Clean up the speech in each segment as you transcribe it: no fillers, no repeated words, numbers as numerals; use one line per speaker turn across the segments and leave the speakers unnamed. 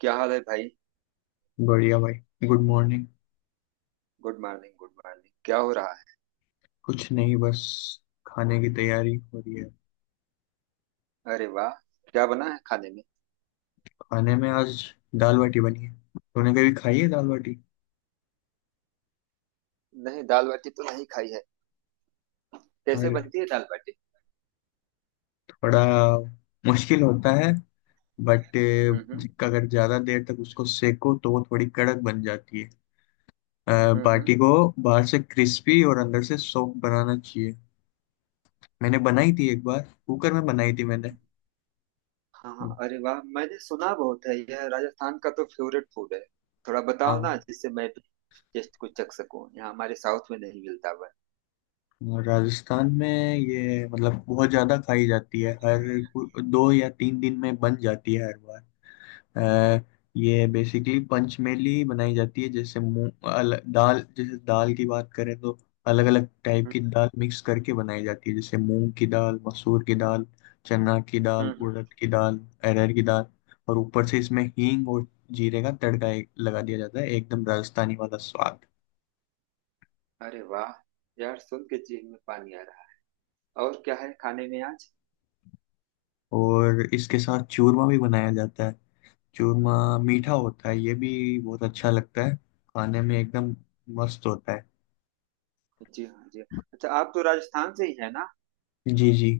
क्या हाल है भाई।
बढ़िया भाई। Good morning.
Good morning good morning, क्या हो रहा है।
कुछ नहीं, बस खाने की तैयारी हो रही है।
अरे वाह। क्या बना है खाने में।
खाने में आज दाल बाटी बनी है। तूने कभी खाई है दाल बाटी?
नहीं, दाल बाटी तो नहीं खाई है। कैसे
अरे
बनती है दाल बाटी।
थोड़ा मुश्किल होता है बट
हम्म। हम्म।
अगर ज्यादा देर तक उसको सेको तो वो थोड़ी कड़क बन जाती है,
हम्म। हम्म।
बाटी को। बाहर से क्रिस्पी और अंदर से सॉफ्ट बनाना चाहिए। मैंने बनाई थी एक बार, कुकर में बनाई थी मैंने।
हाँ हाँ, अरे वाह, मैंने सुना बहुत है, यह राजस्थान का तो फेवरेट फूड है। थोड़ा बताओ ना
हाँ।
जिससे मैं भी टेस्ट कुछ चख सकूं, यहाँ हमारे साउथ में नहीं मिलता हुआ।
और राजस्थान में ये मतलब बहुत ज़्यादा खाई जाती है, हर दो या तीन दिन में बन जाती है हर बार। अ, ये बेसिकली पंचमेली बनाई जाती है, जैसे मूंग दाल, जैसे दाल की बात करें तो अलग अलग टाइप
हम्म
की दाल मिक्स करके बनाई जाती है, जैसे मूंग की दाल, मसूर की दाल, चना की दाल,
हम्म।
उड़द की दाल, अरहर की दाल। और ऊपर से इसमें हींग और जीरे का तड़का लगा दिया जाता है, एकदम राजस्थानी वाला स्वाद।
अरे वाह। यार, सुन के जीभ में पानी आ रहा है। और क्या है खाने में आज।
और इसके साथ चूरमा भी बनाया जाता है।
हम्म।
चूरमा मीठा होता है ये भी, बहुत अच्छा लगता है खाने में, एकदम मस्त होता है।
जी हाँ, जी हाँ। अच्छा, आप तो राजस्थान से ही है ना।
जी जी।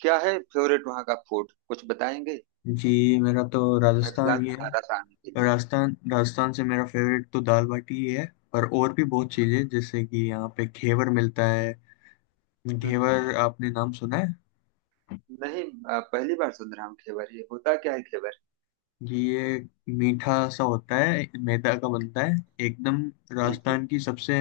क्या है फेवरेट वहाँ का फूड, कुछ बताएंगे।
जी मेरा तो
मैं प्लान
राजस्थान ही है।
बना रहा था आने के लिए।
राजस्थान राजस्थान से मेरा फेवरेट तो दाल बाटी ही है, पर और भी बहुत चीज़ें, जैसे कि यहाँ पे घेवर मिलता है।
हम्म।
घेवर, आपने नाम सुना है?
नहीं, पहली बार सुन रहा हूँ घेवर, ये होता क्या है घेवर।
जी ये मीठा सा होता है, मैदा का बनता है एकदम।
जी जी।
राजस्थान की सबसे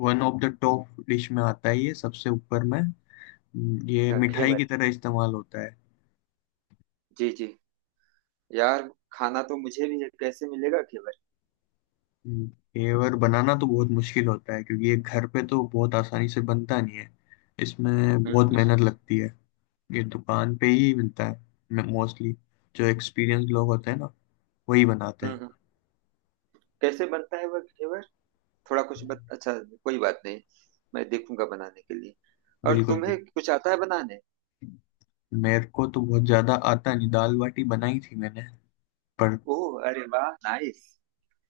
one of the top dish में आता है ये, सबसे ऊपर में। ये मिठाई की
घेवर।
तरह इस्तेमाल होता है।
जी जी। यार खाना तो मुझे भी है, कैसे मिलेगा घेवर।
हम्म। घेवर बनाना तो बहुत मुश्किल होता है क्योंकि ये घर पे तो बहुत आसानी से बनता नहीं है, इसमें बहुत
हम्म।
मेहनत लगती है। ये दुकान पे ही मिलता है मोस्टली। जो एक्सपीरियंस लोग होते हैं ना, वही बनाते
हम्म।
हैं।
हम्म। कैसे बनता है वह घेवर। अच्छा, कोई बात नहीं। मैं देखूंगा बनाने के लिए। और
बिल्कुल
तुम्हें
भी।
कुछ आता है बनाने।
मेरे को तो बहुत ज्यादा आता नहीं, दाल बाटी बनाई थी मैंने, पर
ओह, अरे वाह, नाइस।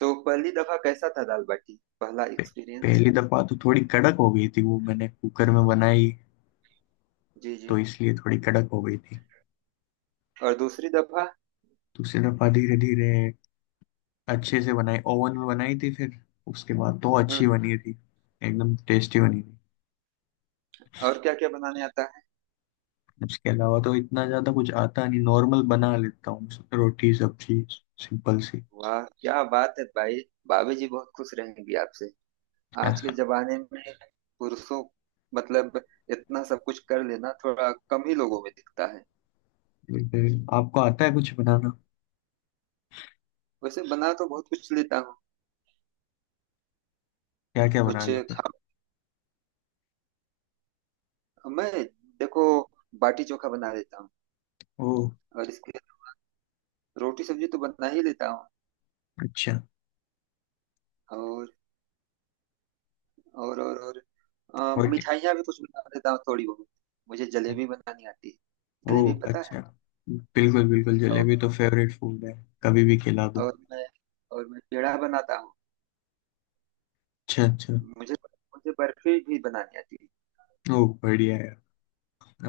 तो पहली दफा कैसा था दाल बाटी, पहला
पे,
एक्सपीरियंस।
पहली दफा तो थोड़ी कड़क हो गई थी। वो मैंने कुकर में बनाई,
जी जी।
तो इसलिए थोड़ी कड़क हो गई थी।
और दूसरी दफा।
दूसरी दफा धीरे धीरे अच्छे से बनाई, ओवन में बनाई थी फिर, उसके बाद तो अच्छी
हम्म।
बनी थी, एकदम टेस्टी बनी थी।
और क्या क्या बनाने आता है।
उसके अलावा तो इतना ज़्यादा कुछ आता नहीं, नॉर्मल बना लेता हूँ रोटी सब्जी, सिंपल सी।
वाह क्या बात है भाई। भाभी जी बहुत खुश रहेंगी आपसे, आज के जमाने में पुरुषों मतलब इतना सब कुछ कर लेना थोड़ा कम ही लोगों में दिखता है।
लेकिन आपको आता है कुछ बनाना?
वैसे बना तो बहुत कुछ लेता हूँ।
क्या क्या बना
कुछ
लेते हैं?
खा मैं देखो, बाटी चोखा बना लेता हूँ।
ओह
और इसके रोटी सब्जी तो बना ही लेता हूँ।
अच्छा।
और और
और क्या?
मिठाइयाँ भी कुछ बना लेता हूँ थोड़ी बहुत। मुझे जलेबी बनानी आती है। जलेबी
ओह
पता है।
अच्छा, बिल्कुल बिल्कुल,
और
जलेबी तो फेवरेट फूड है, कभी भी खिला दो।
और मैं और मैं पेड़ा बनाता हूँ।
अच्छा अच्छा।
मुझे मुझे बर्फी भी बनानी आती है।
ओह बढ़िया है।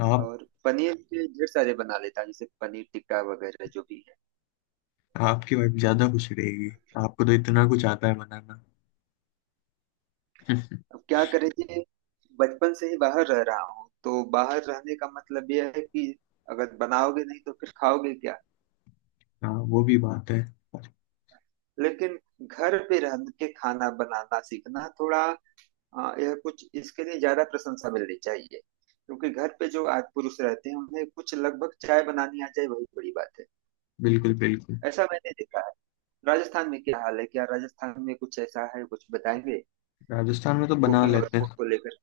आप,
और पनीर के ढेर सारे बना लेता हूँ, जैसे पनीर टिक्का वगैरह जो भी है।
आपकी वाइफ ज़्यादा खुश रहेगी, आपको तो इतना कुछ आता है बनाना।
अब क्या करें कि बचपन से ही बाहर रह रहा हूँ, तो बाहर रहने का मतलब यह है कि अगर बनाओगे नहीं तो फिर खाओगे क्या।
हाँ वो भी बात है।
लेकिन घर पे रह के खाना बनाना सीखना थोड़ा, यह कुछ इसके लिए ज्यादा प्रशंसा मिलनी चाहिए क्योंकि घर पे जो आज पुरुष रहते हैं उन्हें कुछ लगभग चाय बनानी आ जाए वही बड़ी बात है।
बिल्कुल बिल्कुल।
ऐसा मैंने देखा है। राजस्थान में क्या हाल है, क्या राजस्थान में कुछ ऐसा है कुछ बताएंगे
राजस्थान में तो बना
कुकिंग और
लेते
फूड
हैं।
को लेकर।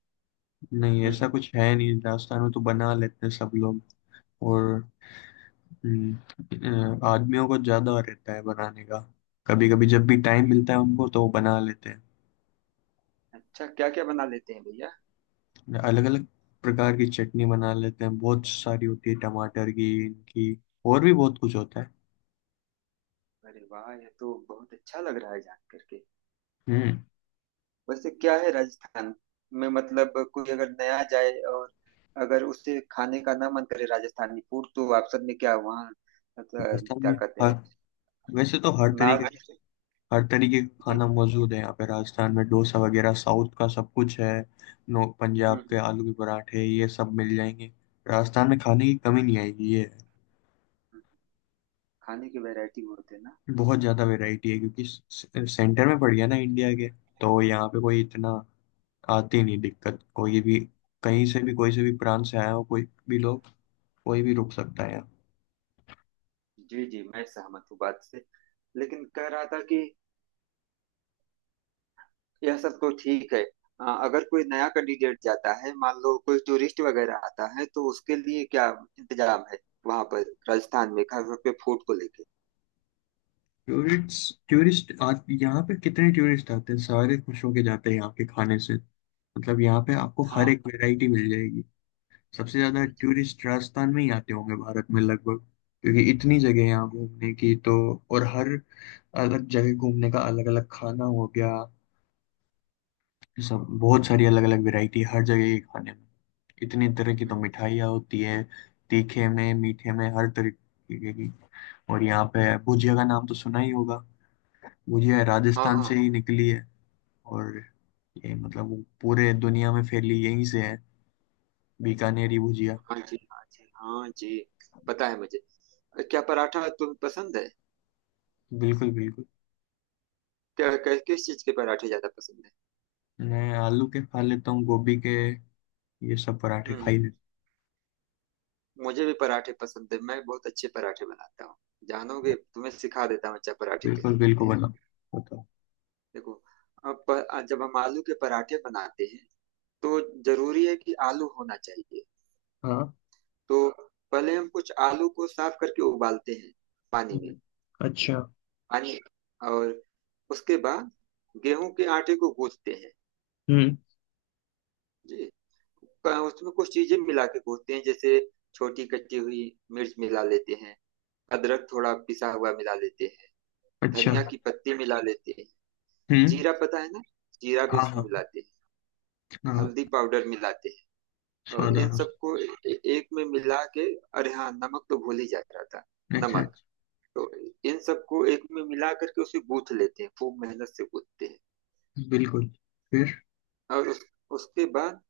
नहीं ऐसा
हम्म।
कुछ है नहीं, राजस्थान में तो बना लेते हैं सब लोग। और हम्म, आदमियों को ज्यादा रहता है बनाने का। कभी कभी जब भी टाइम मिलता है उनको तो वो बना लेते हैं।
अच्छा, क्या क्या बना लेते हैं भैया।
अलग अलग प्रकार की चटनी बना लेते हैं, बहुत सारी होती है, टमाटर की, इनकी, और भी बहुत कुछ होता है।
अरे वाह, ये तो बहुत अच्छा लग रहा है जान करके।
हम्म।
वैसे क्या है राजस्थान में, मतलब कोई अगर नया जाए और अगर उसे खाने का ना मन करे राजस्थानी फूड तो ऑप्शन में क्या है वहाँ, मतलब
राजस्थान
क्या
में
कहते
हर
हैं,
वैसे तो
नॉर्थ।
हर तरीके का
जी।
खाना मौजूद है यहाँ पे। राजस्थान में डोसा वगैरह साउथ का सब कुछ है। नो,
हम्म।
पंजाब के
हम्म।
आलू के पराठे, ये सब मिल जाएंगे। राजस्थान में खाने की कमी नहीं आएगी ये है।
हम्म। खाने की वैरायटी होते हैं ना।
बहुत ज़्यादा वैरायटी है क्योंकि सेंटर में पड़ गया ना इंडिया के, तो यहाँ पे कोई इतना आती नहीं दिक्कत कोई भी।
हम्म।
कहीं से भी, कोई से भी प्रांत से आया हो, कोई भी लोग, कोई भी रुक सकता है यहाँ।
जी जी, मैं सहमत हूँ बात से। लेकिन कह रहा था कि यह सब तो ठीक है, अगर कोई नया कैंडिडेट जाता है, मान लो कोई टूरिस्ट वगैरह आता है, तो उसके लिए क्या इंतजाम है वहां पर राजस्थान में खास तौर पे फूड को लेके।
टूरिस्ट टूरिस्ट आज यहाँ पे कितने टूरिस्ट आते हैं, सारे खुश होके जाते हैं यहाँ के खाने से। मतलब यहाँ पे आपको हर
हाँ।
एक वैरायटी मिल जाएगी। सबसे ज्यादा
जी जी।
टूरिस्ट राजस्थान में ही आते होंगे भारत में लगभग, क्योंकि इतनी जगह है यहाँ घूमने की। तो और हर अलग जगह घूमने का अलग अलग खाना हो गया। सब बहुत सारी अलग अलग वैरायटी हर जगह के खाने में। इतनी तरह की तो
हम्म।
मिठाइयाँ होती है, तीखे में मीठे में हर तरीके की। और यहाँ पे भुजिया का नाम तो सुना ही होगा। भुजिया
हाँ
राजस्थान
हाँ।
से ही निकली है। और ये मतलब वो पूरे दुनिया में फैली यहीं से है, बीकानेरी भुजिया।
हाँ जी, हाँ जी, हाँ जी। पता है मुझे। क्या पराठा तुम्हें पसंद है।
बिल्कुल बिल्कुल।
क्या क्या- किस चीज के पराठे ज्यादा पसंद है।
मैं आलू के खा लेता हूँ, गोभी के, ये सब पराठे खा ही
हम्म।
लेता
मुझे भी पराठे पसंद है, मैं बहुत अच्छे पराठे बनाता हूँ। जानोगे,
हूँ।
तुम्हें सिखा देता हूँ अच्छा पराठे कैसे
बिल्कुल
बनते
बिल्कुल,
हैं।
बताओ बताओ।
देखो, अब जब हम आलू के पराठे बनाते हैं तो जरूरी है कि आलू होना चाहिए।
हाँ।
तो पहले हम कुछ आलू को साफ करके उबालते हैं पानी में।
हम्म, अच्छा।
पानी और उसके बाद गेहूं के आटे को गूंथते हैं।
हम्म,
जी, उसमें कुछ चीजें मिला के गूंथते हैं, जैसे छोटी कटी हुई मिर्च मिला लेते हैं, अदरक थोड़ा पिसा हुआ मिला लेते हैं,
अच्छा।
धनिया की पत्ती मिला लेते हैं।
हम्म।
जीरा पता है ना, जीरा भी
हाँ
उसमें
हाँ।
मिलाते हैं,
हाँ,
हल्दी पाउडर मिलाते हैं। और
स्वाद
इन
अनुसार।
सबको एक में मिला के, अरे हाँ नमक तो भूल ही जा रहा था,
अच्छा,
नमक। तो इन सबको एक में मिला करके उसे गूंथ लेते हैं, खूब मेहनत से गूंथते हैं।
अच्छा बिल्कुल, फिर?
और उसके बाद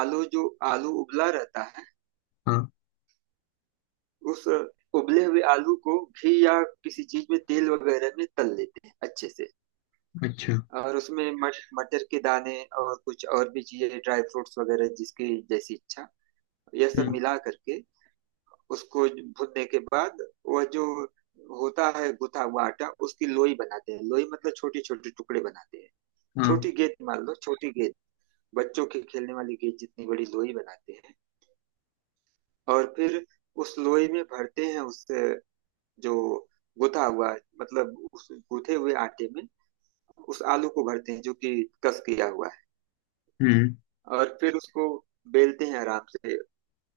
आलू जो आलू उबला रहता है,
हाँ।
उस उबले हुए आलू को घी या किसी चीज में तेल वगैरह में तल लेते हैं अच्छे से।
अच्छा।
और उसमें मटर के दाने और कुछ और भी चीजें ड्राई फ्रूट्स वगैरह जिसकी जैसी इच्छा, यह सब
हम्म।
मिला करके उसको भुनने के बाद, वह जो होता है गुथा हुआ आटा उसकी लोई बनाते हैं। लोई मतलब छोटे छोटे टुकड़े बनाते हैं,
हाँ।
छोटी गेंद मान लो, छोटी गेंद, बच्चों के खेलने वाली गेंद जितनी बड़ी लोई बनाते हैं। और फिर उस लोई में भरते हैं, उस जो गुथा हुआ, मतलब उस गुथे हुए आटे में उस आलू को भरते हैं जो कि कस किया हुआ है।
हम्म।
और फिर उसको बेलते हैं आराम से।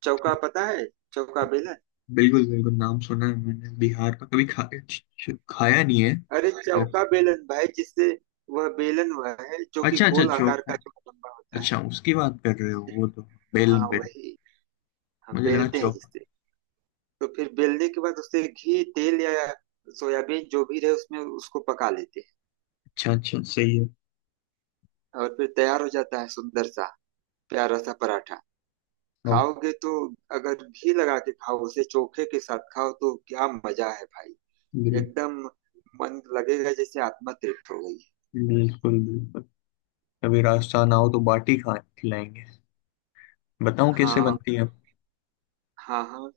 चौका पता है, चौका बेलन।
बिल्कुल बिल्कुल, नाम सुना है मैंने बिहार का, कभी खाया नहीं है,
अरे
पर।
चौका बेलन भाई, जिससे, वह बेलन वह है जो कि
अच्छा अच्छा,
गोल आकार
चोखा।
का जो लंबा होता है।
अच्छा, उसकी बात कर रहे हो, वो तो बेलन,
हाँ वही, हम
मुझे लगा
बेलते हैं
चोखा।
जिससे। तो फिर बेलने के बाद उससे घी तेल या सोयाबीन जो भी रहे उसमें उसको पका लेते
अच्छा अच्छा, सही है।
हैं, और फिर तैयार हो जाता है सुंदर सा प्यारा सा पराठा।
ओके।
खाओगे तो, अगर घी लगा के खाओ, उसे चोखे के साथ खाओ, तो क्या मजा है भाई।
बिल्कुल।
एकदम मन लगेगा, जैसे आत्मा तृप्त हो गई।
बिल्कुल बिल्कुल, कभी राजस्थान आओ तो बाटी खा खिलाएंगे। बताऊं कैसे
हाँ
बनती है?
हाँ। हाँ।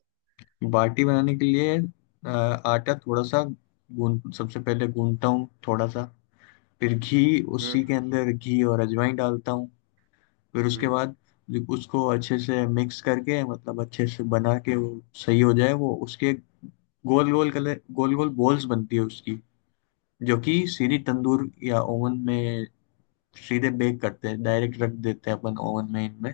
बाटी बनाने के लिए आटा थोड़ा सा गूंद सबसे पहले गूंदता हूँ थोड़ा सा, फिर घी,
हम्म
उसी के अंदर घी और अजवाइन डालता हूँ। फिर उसके
हम्म।
बाद उसको अच्छे से मिक्स करके, मतलब अच्छे से बना के, वो सही हो जाए वो, उसके गोल गोल कलर गोल गोल बॉल्स बनती है उसकी, जो कि सीधी तंदूर या ओवन में सीधे बेक करते हैं, डायरेक्ट रख देते हैं अपन ओवन में इनमें।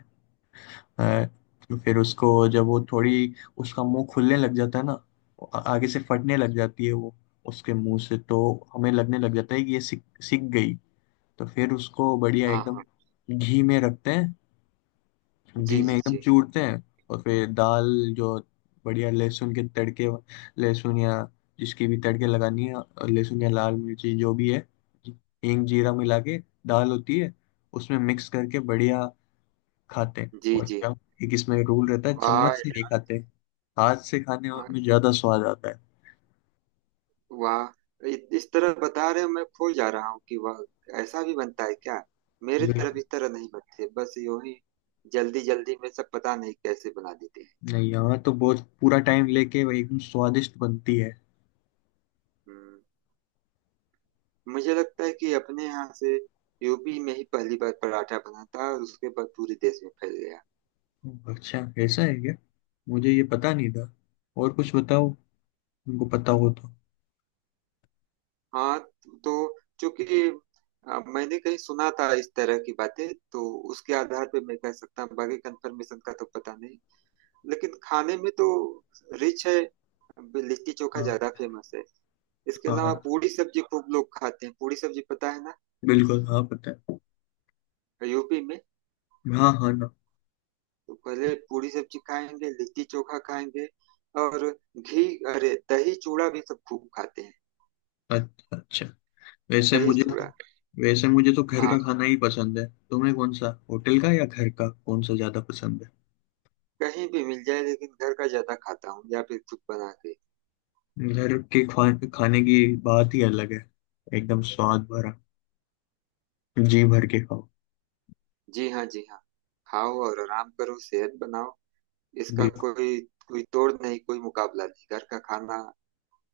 हाँ, तो फिर उसको जब वो थोड़ी उसका मुंह खुलने लग जाता है ना, आगे से फटने लग जाती है वो उसके मुंह से, तो हमें लगने लग जाता है कि ये सिक सिक गई। तो फिर उसको बढ़िया
हाँ
एकदम
हाँ।
घी में रखते हैं, घी
जी
में
जी।
एकदम
जी
चूरते हैं। और फिर दाल जो बढ़िया लहसुन के तड़के, लहसुन या जिसकी भी तड़के लगानी है, और लहसुन या लाल मिर्ची जो भी है, हींग जीरा मिला के दाल होती है, उसमें मिक्स करके बढ़िया खाते हैं।
जी
और
जी।
चम एक इसमें रूल रहता है, चम्मच
वाह।
से नहीं खाते, हाथ से खाने
यार,
में ज्यादा स्वाद आता है।
वाह, इस तरह बता रहे हो, मैं भूल जा रहा हूँ कि वाह, ऐसा भी बनता है क्या। मेरे तरफ
बिल्कुल।
इस तरह नहीं बनते, बस यूं ही जल्दी जल्दी में सब पता नहीं कैसे बना देते हैं।
नहीं यहाँ तो बहुत पूरा टाइम लेके वो एकदम स्वादिष्ट बनती है।
हम्म। मुझे लगता है कि अपने यहाँ से, यूपी में ही पहली बार पराठा बना था और उसके बाद पूरे देश में फैल गया।
अच्छा, ऐसा है क्या? मुझे ये पता नहीं था। और कुछ बताओ तुमको पता हो तो।
हाँ। तो चूंकि मैंने कहीं सुना था इस तरह की बातें, तो उसके आधार पे मैं कह सकता हूँ, बाकी कंफर्मेशन का तो पता नहीं। लेकिन खाने में तो रिच है, लिट्टी चोखा
हाँ
ज्यादा फेमस है। इसके
हाँ।
अलावा
हाँ,
पूरी सब्जी खूब लोग खाते हैं, पूरी सब्जी पता है ना,
बिल्कुल, हाँ पता है।
यूपी में।
हाँ हाँ ना।
तो पहले पूरी सब्जी खाएंगे, लिट्टी चोखा खाएंगे। और घी अरे, दही चूड़ा भी सब खूब खाते हैं,
अच्छा अच्छा। वैसे
दही
मुझे तो
चूड़ा।
वैसे मुझे तो घर
हाँ,
का खाना ही पसंद है। तुम्हें कौन सा, होटल का या घर का, कौन सा ज्यादा पसंद है?
कहीं भी मिल जाए, लेकिन घर का ज्यादा खाता हूँ या फिर खुद बना के।
घर के खाने की बात ही अलग है, एकदम स्वाद भरा, जी भर के खाओ।
जी हाँ, जी हाँ। खाओ और आराम करो, सेहत बनाओ। इसका
बिल्कुल।
कोई कोई तोड़ नहीं, कोई मुकाबला नहीं, घर का खाना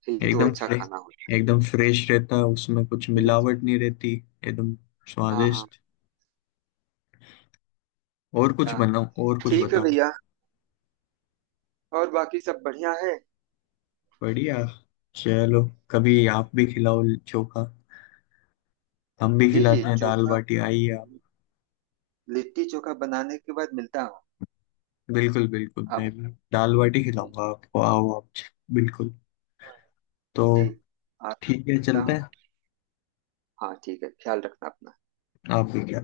ही तो
एकदम
अच्छा
फ्रेश
खाना होता है।
एकदम फ्रेश रहता है, उसमें कुछ
जी जी।
मिलावट नहीं रहती, एकदम
हाँ हाँ।
स्वादिष्ट। और कुछ
हाँ
बनाओ और कुछ
ठीक है
बताओ।
भैया, और बाकी सब बढ़िया है।
बढ़िया, चलो, कभी आप भी खिलाओ चोखा, हम भी
जी जी,
खिलाते हैं दाल
चोखा,
बाटी, आइए आप।
लिट्टी चोखा बनाने के बाद मिलता हूँ।
बिल्कुल बिल्कुल, मैं
आप,
भी दाल बाटी खिलाऊंगा आपको, आओ आप, बिल्कुल। तो
जी, आप,
ठीक है
मिलता
चलते
हूँ।
हैं।
हाँ ठीक है, ख्याल रखना अपना।
आप भी क्या।